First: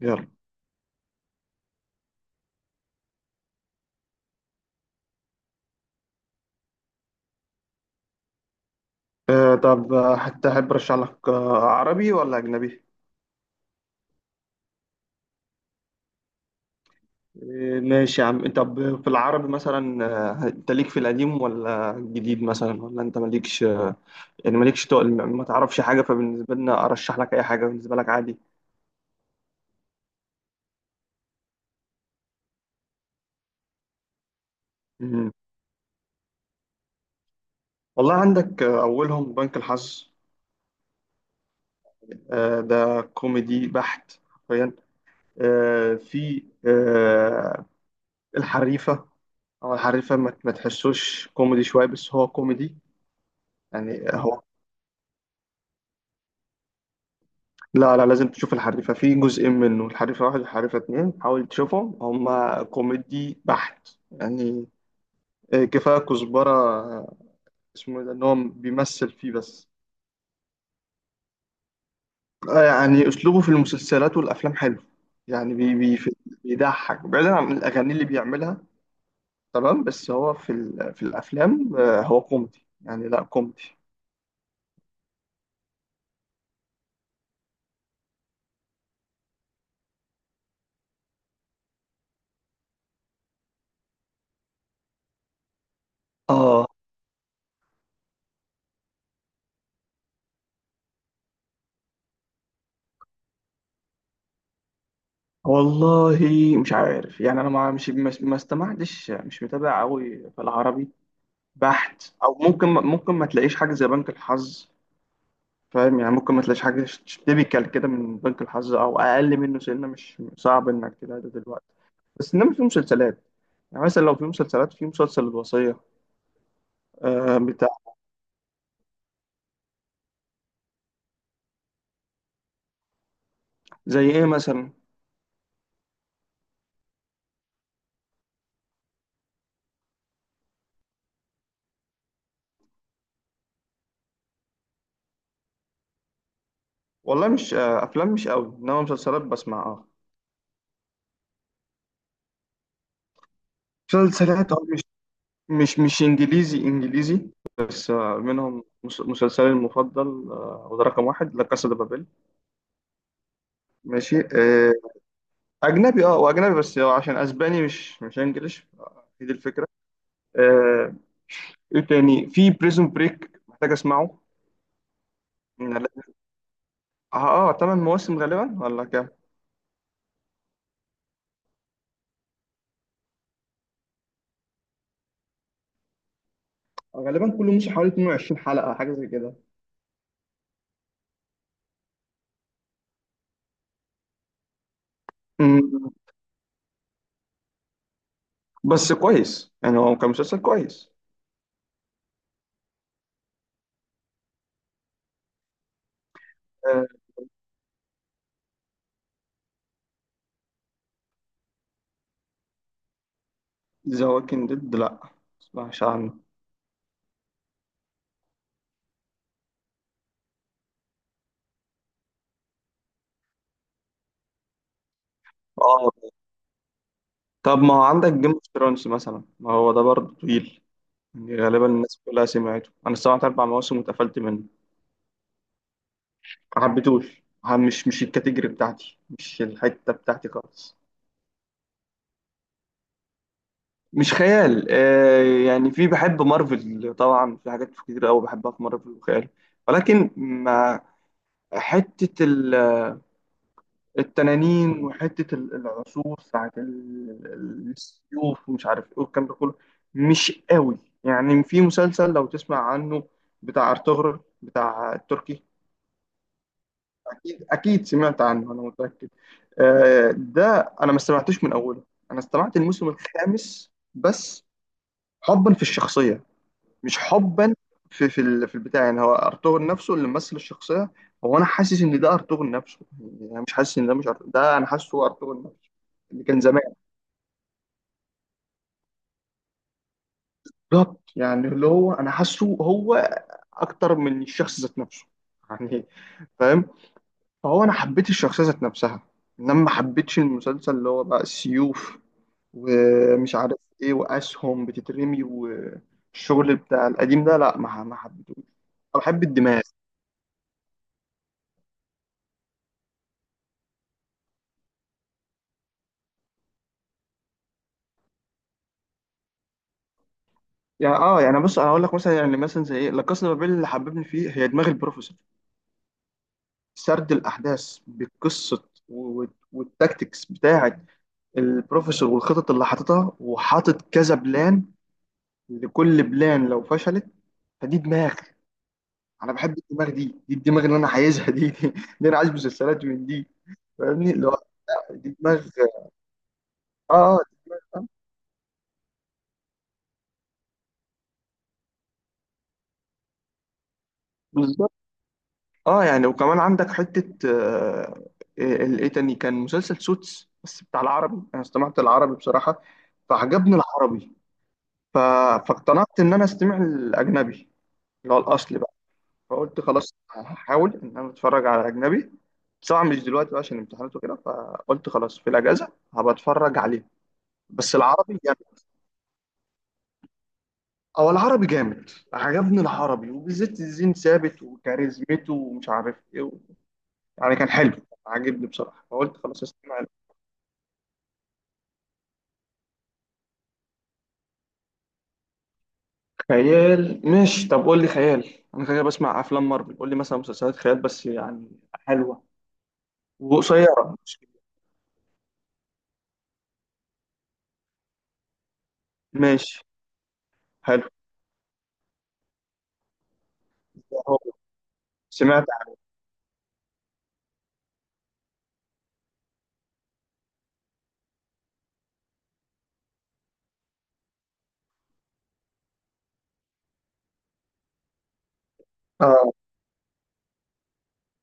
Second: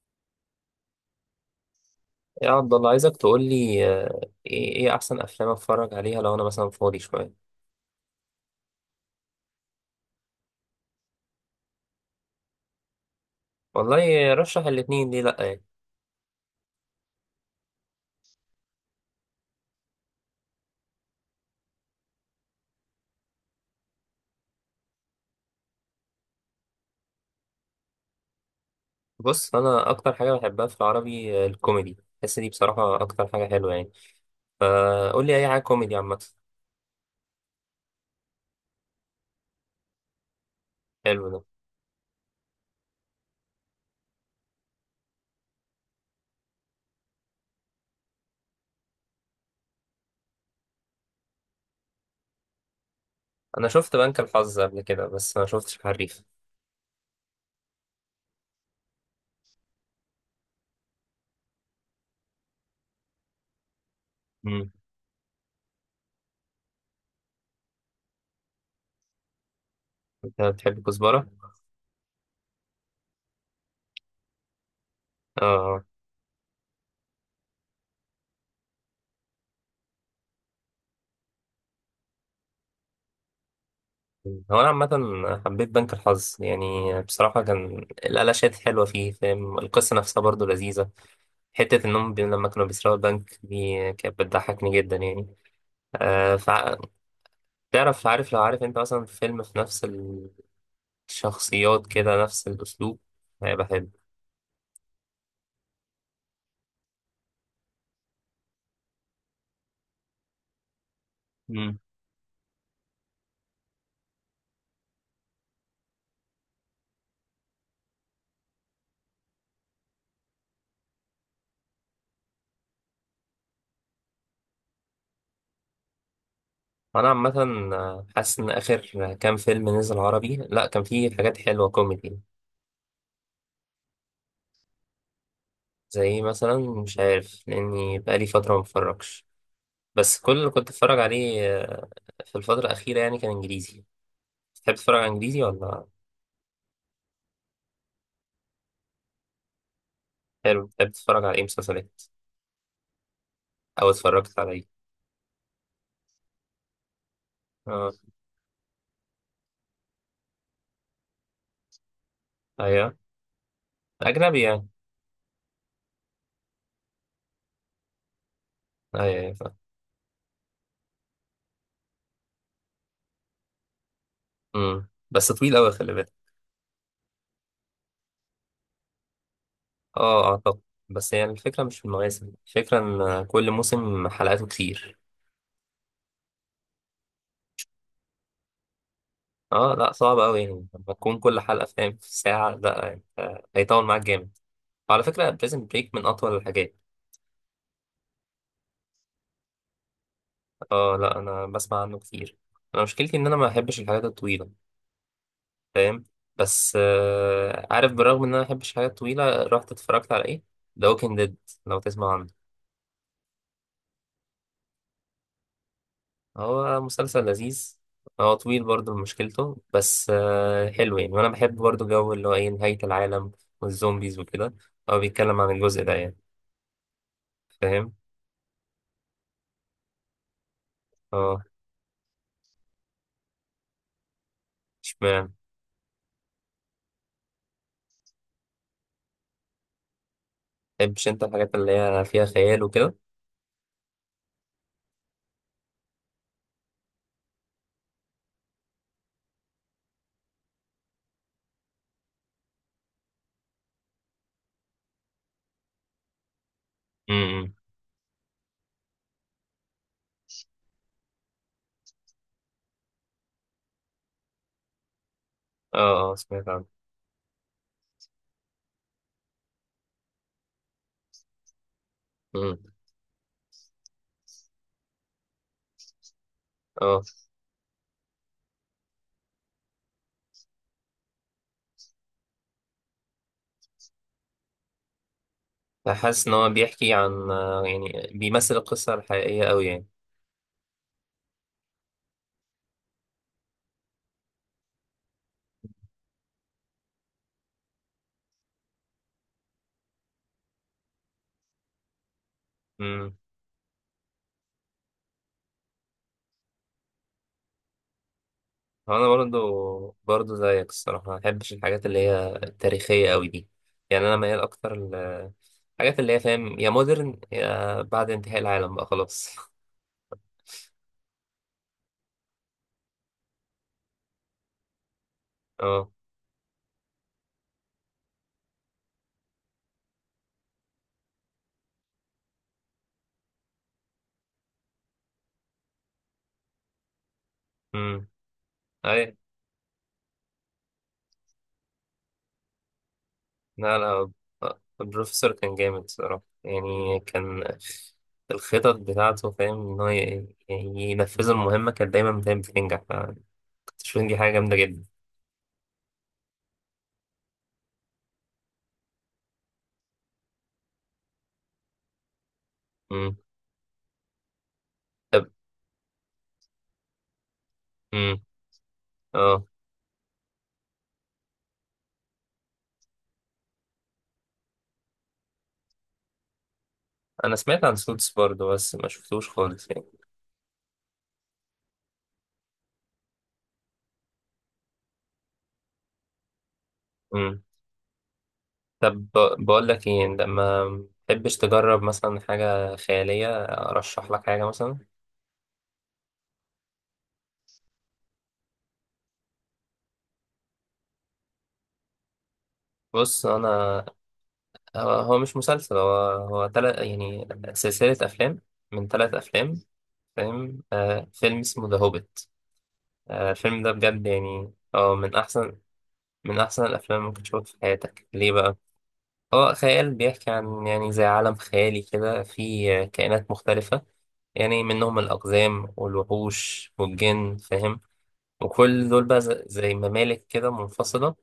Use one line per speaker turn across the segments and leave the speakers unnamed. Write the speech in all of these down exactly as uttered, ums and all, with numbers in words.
يلا.
يا عبد الله عايزك تقول لي آه، ايه إيه احسن افلام اتفرج عليها لو انا مثلا فاضي شويه.
آه طب آه، حتى أحب أرشح لك، آه، عربي ولا أجنبي؟
والله رشح الاتنين ليه لا يعني.
آه، ماشي يا عم، طب في العربي مثلا. آه، أنت ليك في القديم ولا الجديد مثلا، ولا أنت مالكش آه، يعني مالكش تقل، ما تعرفش حاجة، فبالنسبة لنا أرشح لك أي حاجة، بالنسبة لك عادي.
بص انا اكتر حاجه بحبها في العربي آه، الكوميدي، بحس دي بصراحه اكتر حاجه حلوه يعني. فقول
مم.
لي اي حاجه كوميدي عامه.
والله عندك آه، أولهم بنك الحظ.
حلو ده.
آه ده كوميدي بحت حرفيا. آه في آه الحريفة، أو الحريفة ما ما تحسوش كوميدي شوية، بس هو كوميدي.
انا شفت
يعني
بنك
هو،
الحظ قبل كده بس ما شفتش حريف.
لا لا لازم تشوف الحريفة في جزئين منه، الحريفة واحد والحريفة اتنين، حاول تشوفهم، هما كوميدي بحت يعني.
مم.
آه، كفاية كزبرة، آه، اسمه إيه ده؟ ان هو بيمثل فيه بس.
انت بتحب كزبره؟
آه، يعني اسلوبه في المسلسلات والافلام حلو، يعني بي
اه.
بي في- بيضحك، بعيدا عن الاغاني اللي بيعملها. تمام، بس هو في ال- في الافلام آه، هو كوميدي، يعني لا كوميدي.
هو انا عامه حبيت بنك الحظ يعني. بصراحه كان الالاشات حلوه فيه، فاهم؟ القصه نفسها برضو لذيذه. حتة إنهم بي- لما كانوا بيسرقوا البنك دي كانت بتضحكني جدا يعني. آه
اه،
فع... تعرف، عارف لو عارف أنت مثلا فيلم في نفس الشخصيات كده نفس الأسلوب هيبقى حلو.
والله مش عارف يعني، انا ما مش ما ما استمعتش، مش متابع قوي في العربي
مم.
بحت، او ممكن ممكن ما تلاقيش حاجه زي بنك الحظ، فاهم؟ يعني ممكن ما تلاقيش حاجه تيبيكال كده من بنك الحظ او اقل منه سنه، مش صعب انك تلاقي ده دلوقتي. بس انما في مسلسلات يعني، مثلا لو في مسلسلات، في مسلسل الوصيه،
أنا
آه
عامة
بتاع.
آه، حاسس إن آخر كام فيلم نزل عربي لأ كان فيه حاجات حلوة كوميدي.
زي ايه مثلا؟
زي مثلا مش عارف، لأني بقالي فترة متفرجش. بس كل اللي كنت أتفرج عليه آه، في الفترة الأخيرة يعني كان إنجليزي. تحب تتفرج على إنجليزي ولا؟
والله، مش آه افلام مش قوي، انما مسلسلات بسمع، اه.
حلو. تحب تتفرج على إيه مسلسلات أو اتفرجت على
مسلسلات اه،
إيه؟
مش مش مش انجليزي انجليزي، بس
آه.
آه منهم مس- مسلسلي المفضل، آه وده رقم واحد، لا كاسا دي بابيل.
ايوه.
ماشي،
اجنبي يعني.
آه، اجنبي، اه، واجنبي بس عشان اسباني، مش مش انجليش.
ايوه
هي دي
ايوه فاهم.
الفكره. آه، ايه تاني؟ في بريزون بريك، محتاج اسمعه.
امم بس طويل قوي
من
خلي
ال-
بالك.
اه اه ثمان مواسم غالبا، ولا كام؟
اه اعتقد. بس يعني الفكره مش في المواسم، الفكره ان كل موسم حلقاته كتير.
غالبا كل موسم حوالي اتنين وعشرين حلقة، حاجة زي كده.
اه لا صعب قوي يعني لما تكون كل حلقه فاهم في ساعه لا يعني آه، هيطول معاك جامد. وعلى فكره بريزن
مم.
بريك من اطول الحاجات.
بس كويس يعني، هو كان مسلسل كويس.
اه لا انا بسمع عنه كتير. انا مشكلتي ان انا ما بحبش الحاجات الطويله، فاهم؟ بس آه عارف بالرغم ان انا ما بحبش الحاجات الطويله رحت اتفرجت على ايه؟ ذا ووكينج ديد، لو تسمع عنه.
ذا ووكينج ديد، لا، ما اسمعش عنه.
هو مسلسل لذيذ. هو طويل برضو مشكلته، بس آه، حلو يعني، وانا بحب برضو جو اللي هو ايه نهاية العالم والزومبيز وكده. هو بيتكلم عن الجزء ده
اه،
يعني،
طب ما هو
فاهم.
عندك جيم اوف ثرونز مثلا، ما هو ده برضه طويل، يعني
اه
غالبا الناس كلها سمعته. انا سمعت اربع مواسم واتقفلت منه.
اشمعنى؟
ما حبيتوش، ح- مش مش الكاتيجوري بتاعتي، مش الحتة بتاعتي خالص.
متحبش انت الحاجات اللي هي فيها خيال وكده؟
مش خيال، آه يعني في بحب مارفل طبعا، في حاجات كتير قوي بحبها في مارفل وخيال، ولكن ما... حتة ال- التنانين، وحتة ال- العصور، ساعة
امم.
ال- السيوف ومش عارف ايه والكلام ده كله، مش قوي. يعني في مسلسل لو تسمع عنه بتاع ارطغرل، بتاع التركي.
اه اه سمعت عنه.
اكيد اكيد سمعت عنه، انا متاكد. آه، ده انا ما استمعتوش من اوله، انا استمعت
امم.
الموسم الخامس بس، حبا في الشخصيه. مش
اه
حبا في في ال- في البتاع، يعني هو ارطغرل نفسه اللي ممثل الشخصيه. هو انا حاسس ان ده ارطغرل نفسه، يعني انا مش حاسس ان ده مش أرطغرل. ده انا حاسه هو ارطغرل نفسه اللي
فحاسس ان
كان
هو
زمان.
بيحكي عن آه، يعني بيمثل القصة الحقيقية قوي.
بالظبط، يعني اللي هو انا حاسه هو اكتر من الشخص ذات نفسه يعني، فاهم. فهو انا حبيت الشخصيه ذات نفسها، انما ما حبيتش المسلسل اللي هو بقى السيوف
يعني
ومش عارف ايه واسهم بتترمي والشغل بتاع القديم ده، لا، ما ما حبيتهوش. أنا
انا
بحب الدماغ،
برضو برضو زيك الصراحه ما بحبش الحاجات اللي هي التاريخيه قوي دي. يعني انا ميال اكتر الحاجات اللي هي فاهم يا مودرن يا بعد انتهاء العالم بقى خلاص.
يعني اه، يعني بص انا هقول لك مثلا، يعني مثلا زي ايه. لا كاسا بابيل اللي حببني فيه هي دماغ البروفيسور،
اه.
سرد الاحداث بقصه، و- و- والتكتكس بتاعه، البروفيسور والخطط اللي حاططها، وحاطط كذا بلان، لكل بلان لو فشلت، فدي
امم.
دماغ.
اي.
انا بحب الدماغ، دي دي الدماغ اللي انا عايزها، دي دي, دي انا عايز مسلسلات من دي.
لا لا
فاهمني؟ اللي هو دي
البروفيسور
دماغ.
كان جامد الصراحه،
اه
يعني
اه
كان الخطط بتاعته فاهم ان هو ي- يعني ينفذ المهمه كانت دايما فاهم بتنجح، فكنت شايف إن دي حاجه جامده
بالظبط.
جدا.
اه، يعني وكمان عندك حتة آه، آه، ال- ايه تاني؟ كان مسلسل سوتس، بس بتاع العربي، انا استمعت العربي بصراحة،
امم.
فعجبني العربي، ف...
طب.
فاقتنعت ان انا استمع الاجنبي
امم.
اللي هو الاصلي بقى.
اه
فقلت خلاص هحاول ان انا اتفرج على اجنبي، بس طبعا مش دلوقتي بقى عشان امتحانات وكده، فقلت خلاص في الاجازة هبقى اتفرج عليه.
انا سمعت
بس
عن سوتس
العربي جامد،
برضو بس ما شفتوش خالص.
او العربي جامد، عجبني العربي، وبالذات الزين ثابت وكاريزمته ومش عارف ايه، يعني
يعني.
كان حلو، عاجبني بصراحة،
طب
فقلت
ب-
خلاص
بقول
استمع
لك
له.
ايه، لما تحبش تجرب مثلا حاجة خيالية ارشح لك حاجة مثلا.
خيال، ماشي، طب قول لي خيال. انا كده بسمع افلام مارفل، قول لي مثلا مسلسلات خيال بس يعني حلوة
بص انا.
وقصيرة، مش كبيرة.
هو هو مش مسلسل، هو هو تلت يعني سلسلة افلام من تلات افلام
ماشي،
فاهم.
حلو.
آه فيلم اسمه ذا هوبيت. آه الفيلم ده بجد
هو
يعني اه من
سمعت
احسن
عن-
من احسن الافلام اللي ممكن تشوفها في حياتك. ليه بقى؟ هو خيال بيحكي عن يعني زي عالم خيالي كده فيه كائنات مختلفة. يعني منهم الأقزام والوحوش والجن فاهم. وكل دول بقى
اه
ز- زي ممالك كده منفصلة.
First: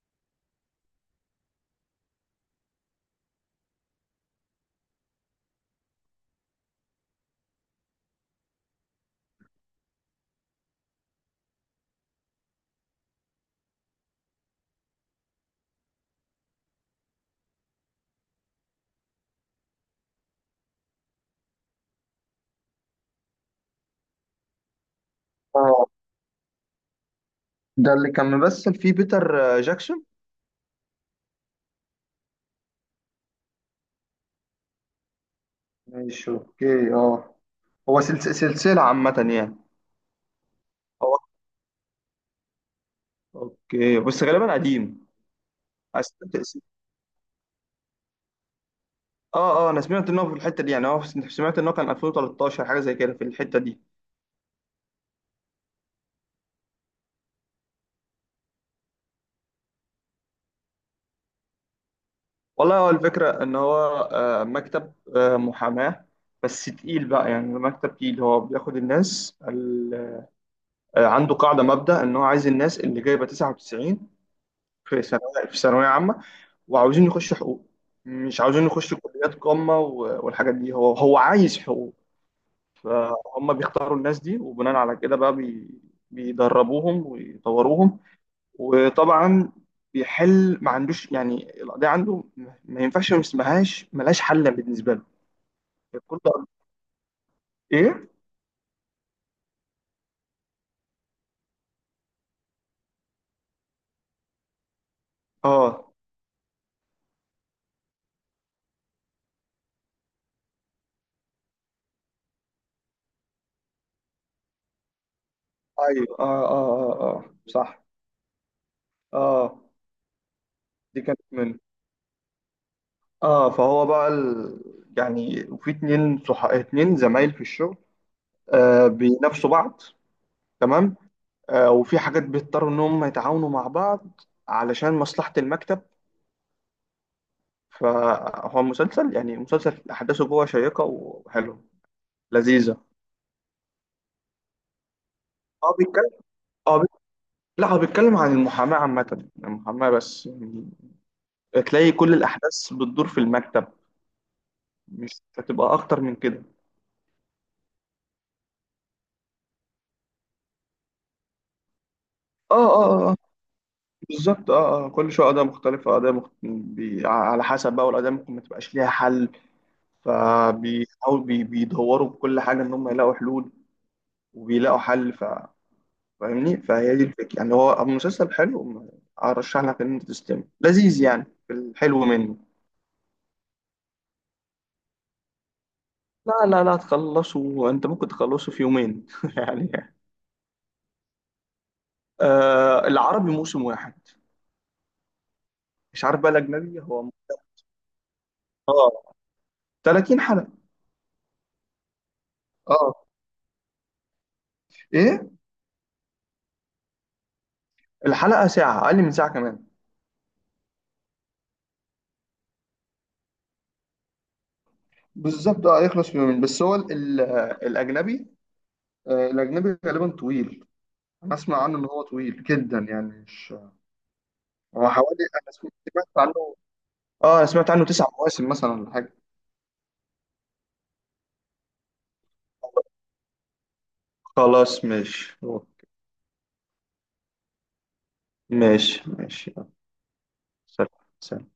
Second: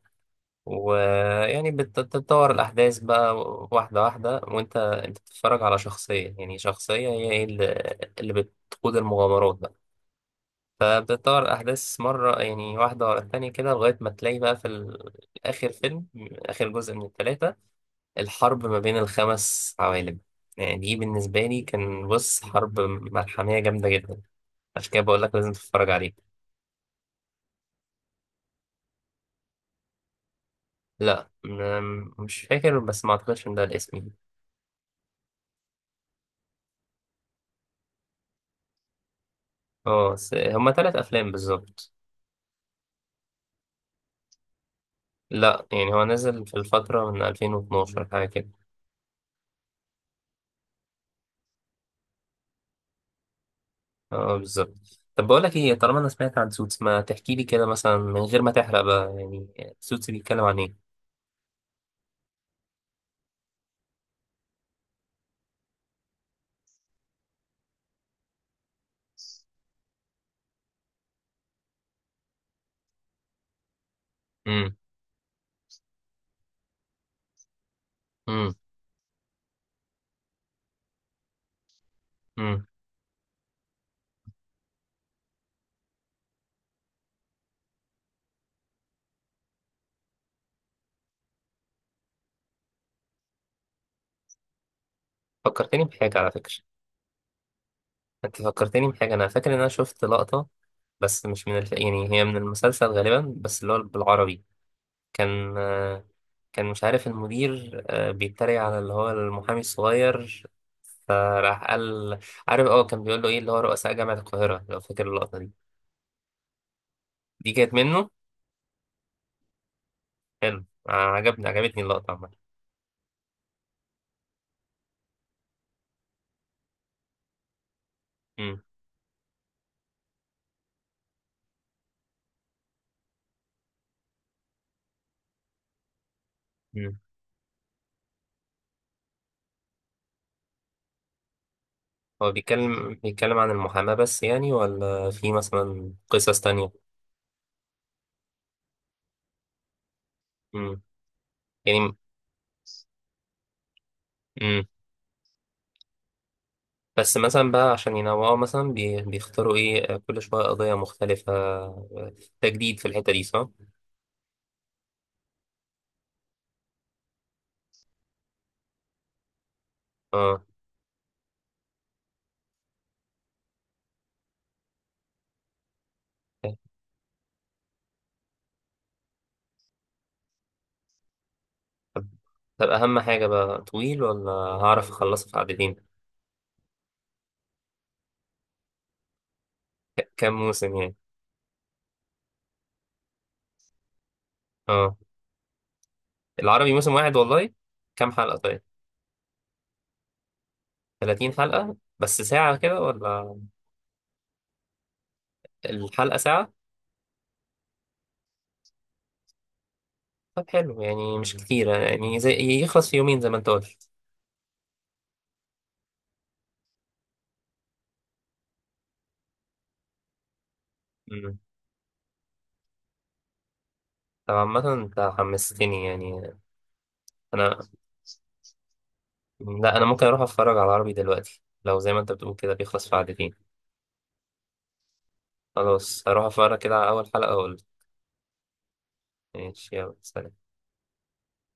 ويعني بت- بتتطور الأحداث بقى واحدة واحدة، وأنت أنت بتتفرج على شخصية يعني شخصية، هي إيه اللي اللي بتقود المغامرات بقى. فبتتطور الأحداث مرة يعني واحدة ورا التانية كده لغاية ما تلاقي بقى في ال- آخر فيلم، آخر جزء من التلاتة، الحرب ما بين الخمس عوالم. يعني دي بالنسبة لي كان بص حرب ملحمية جامدة جدا. عشان كده بقول لك لازم
اه
تتفرج عليه.
ده اللي كان ممثل فيه بيتر آه، جاكسون؟
لا م- مش فاكر بس ما اعتقدش ان ده الاسم يعني.
ماشي، اوكي، اه. هو سلس- سلسلة عامة يعني.
اه س- هما ثلاث
هو
افلام بالظبط.
اوكي، بس غالبا قديم.
لا يعني هو
أس-
نزل في الفتره من ألفين واتناشر حاجه كده.
اه اه انا سمعت ان هو في الحتة دي يعني، هو سمعت ان هو كان ألفين وتلتاشر حاجة زي كده في الحتة دي.
اه بالظبط. طب بقول لك ايه، طالما انا سمعت عن سوتس ما تحكي لي كده مثلا من غير ما تحرق بقى يعني. سوتس بيتكلم عن ايه؟
والله هو الفكرة، إن هو آه، مكتب آه، محاماة، بس تقيل بقى يعني، مكتب تقيل. هو بياخد الناس ال- آه، عنده قاعدة مبدأ، إن هو عايز الناس اللي جايبة تسعة وتسعين
امم.
في ثانوية، في ثانوية عامة، وعاوزين يخشوا حقوق، مش
امم.
عاوزين يخشوا كليات قمة و- والحاجات دي، هو هو عايز حقوق.
امم.
فهم بيختاروا الناس دي، وبناء على كده بقى بي بيدربوهم ويطوروهم، وطبعا بيحل، ما عندوش يعني، القضية عنده ما ينفعش، ما اسمهاش ملهاش حل بالنسبة له.
فكرتني بحاجه
كل،
على فكره.
ايه؟
انت فكرتني بحاجه، انا فاكر ان انا شفت لقطه بس مش من الف... يعني هي من المسلسل غالبا بس اللي هو بالعربي. كان
اه،
آه، كان مش عارف المدير آه، بيتريق على اللي هو المحامي الصغير، فراح قال عارف اه كان بيقول له ايه اللي هو رؤساء جامعة القاهرة، لو فاكر اللقطة دي.
ايوه، اه، اه، اه، اه، آه.
دي كانت
صح.
منه.
اه،
حلو آه،
دي كانت
عجبني
من.
عجبتني اللقطة عامة.
اه، فهو بقى ال... يعني، وفي اتنين، صح، اتنين زمايل في الشغل،
مم.
آه بينافسوا بعض، تمام. آه وفي حاجات بيضطروا ان هم يتعاونوا مع بعض علشان مصلحة المكتب.
مم.
فهو مسلسل، يعني مسلسل احداثه جوه شيقة وحلوة
هو
لذيذة.
بيتكلم بيتكلم عن المحاماة بس يعني، ولا في
اه
مثلا
بيتكلم،
قصص
اه
تانية؟
بي- لا، هو بيتكلم عن المحاماة عامة، المحاماة بس يعني.
مم.
تلاقي
يعني.
كل الأحداث بتدور في المكتب،
مم.
مش هتبقى أكتر من كده.
بس مثلا بقى عشان ينوعوا مثلا بي- بيختاروا ايه آه، كل شوية قضية مختلفة آه،
اه
تجديد في
اه
الحتة
اه آه،
دي صح؟
بالظبط. اه اه كل شوية قضايا مختلفة، قضايا مخت... بي... على حسب بقى، والقضايا ممكن ما تبقاش ليها حل.
اه.
فبيحاولوا بي... بيدوروا بكل حاجة إن هم يلاقوا حلول، وبيلاقوا حل ف... فاهمني، فهي دي الفكرة يعني، هو مسلسل حلو. أرشح لك إن أنت تستمع، لذيذ يعني، في الحلو منه.
طب أهم حاجة بقى طويل ولا هعرف أخلصه في عددين؟
لا لا لا، تخلصه، أنت ممكن تخلصه في يومين يعني.
ك- كام موسم يعني؟
آه، العربي موسم واحد.
اه
مش عارف بقى
العربي
الاجنبي
موسم
هو.
واحد والله. كام حلقة طيب؟
اه، تلاتين حلقه.
ثلاثين حلقة بس ساعة كده
اه،
ولا؟
ايه؟
الحلقة ساعة؟
الحلقه ساعه، اقل من ساعه كمان.
طب حلو يعني مش كتير يعني، زي يخلص في يومين زي ما انت قلت.
بالظبط، اه يخلص في يومين، بس هو ال- ال- الاجنبي، آه الاجنبي غالبا طويل. انا
مم.
اسمع عنه ان هو طويل جدا، يعني مش.
طب عامة
هو
انت
حوالي، انا سم-
حمستني
سمعت
يعني.
عنه. اه انا
انا،
سمعت عنه تسع مواسم مثلا، ولا حاجه.
لا، انا ممكن اروح اتفرج على العربي دلوقتي لو زي ما انت بتقول كده بيخلص في عددين.
خلاص، ماشي.
خلاص هروح اتفرج كده على اول حلقة واقول.
ماشي، ماشي، يلا،
ماشي يلا سلام.
سلام. سلام.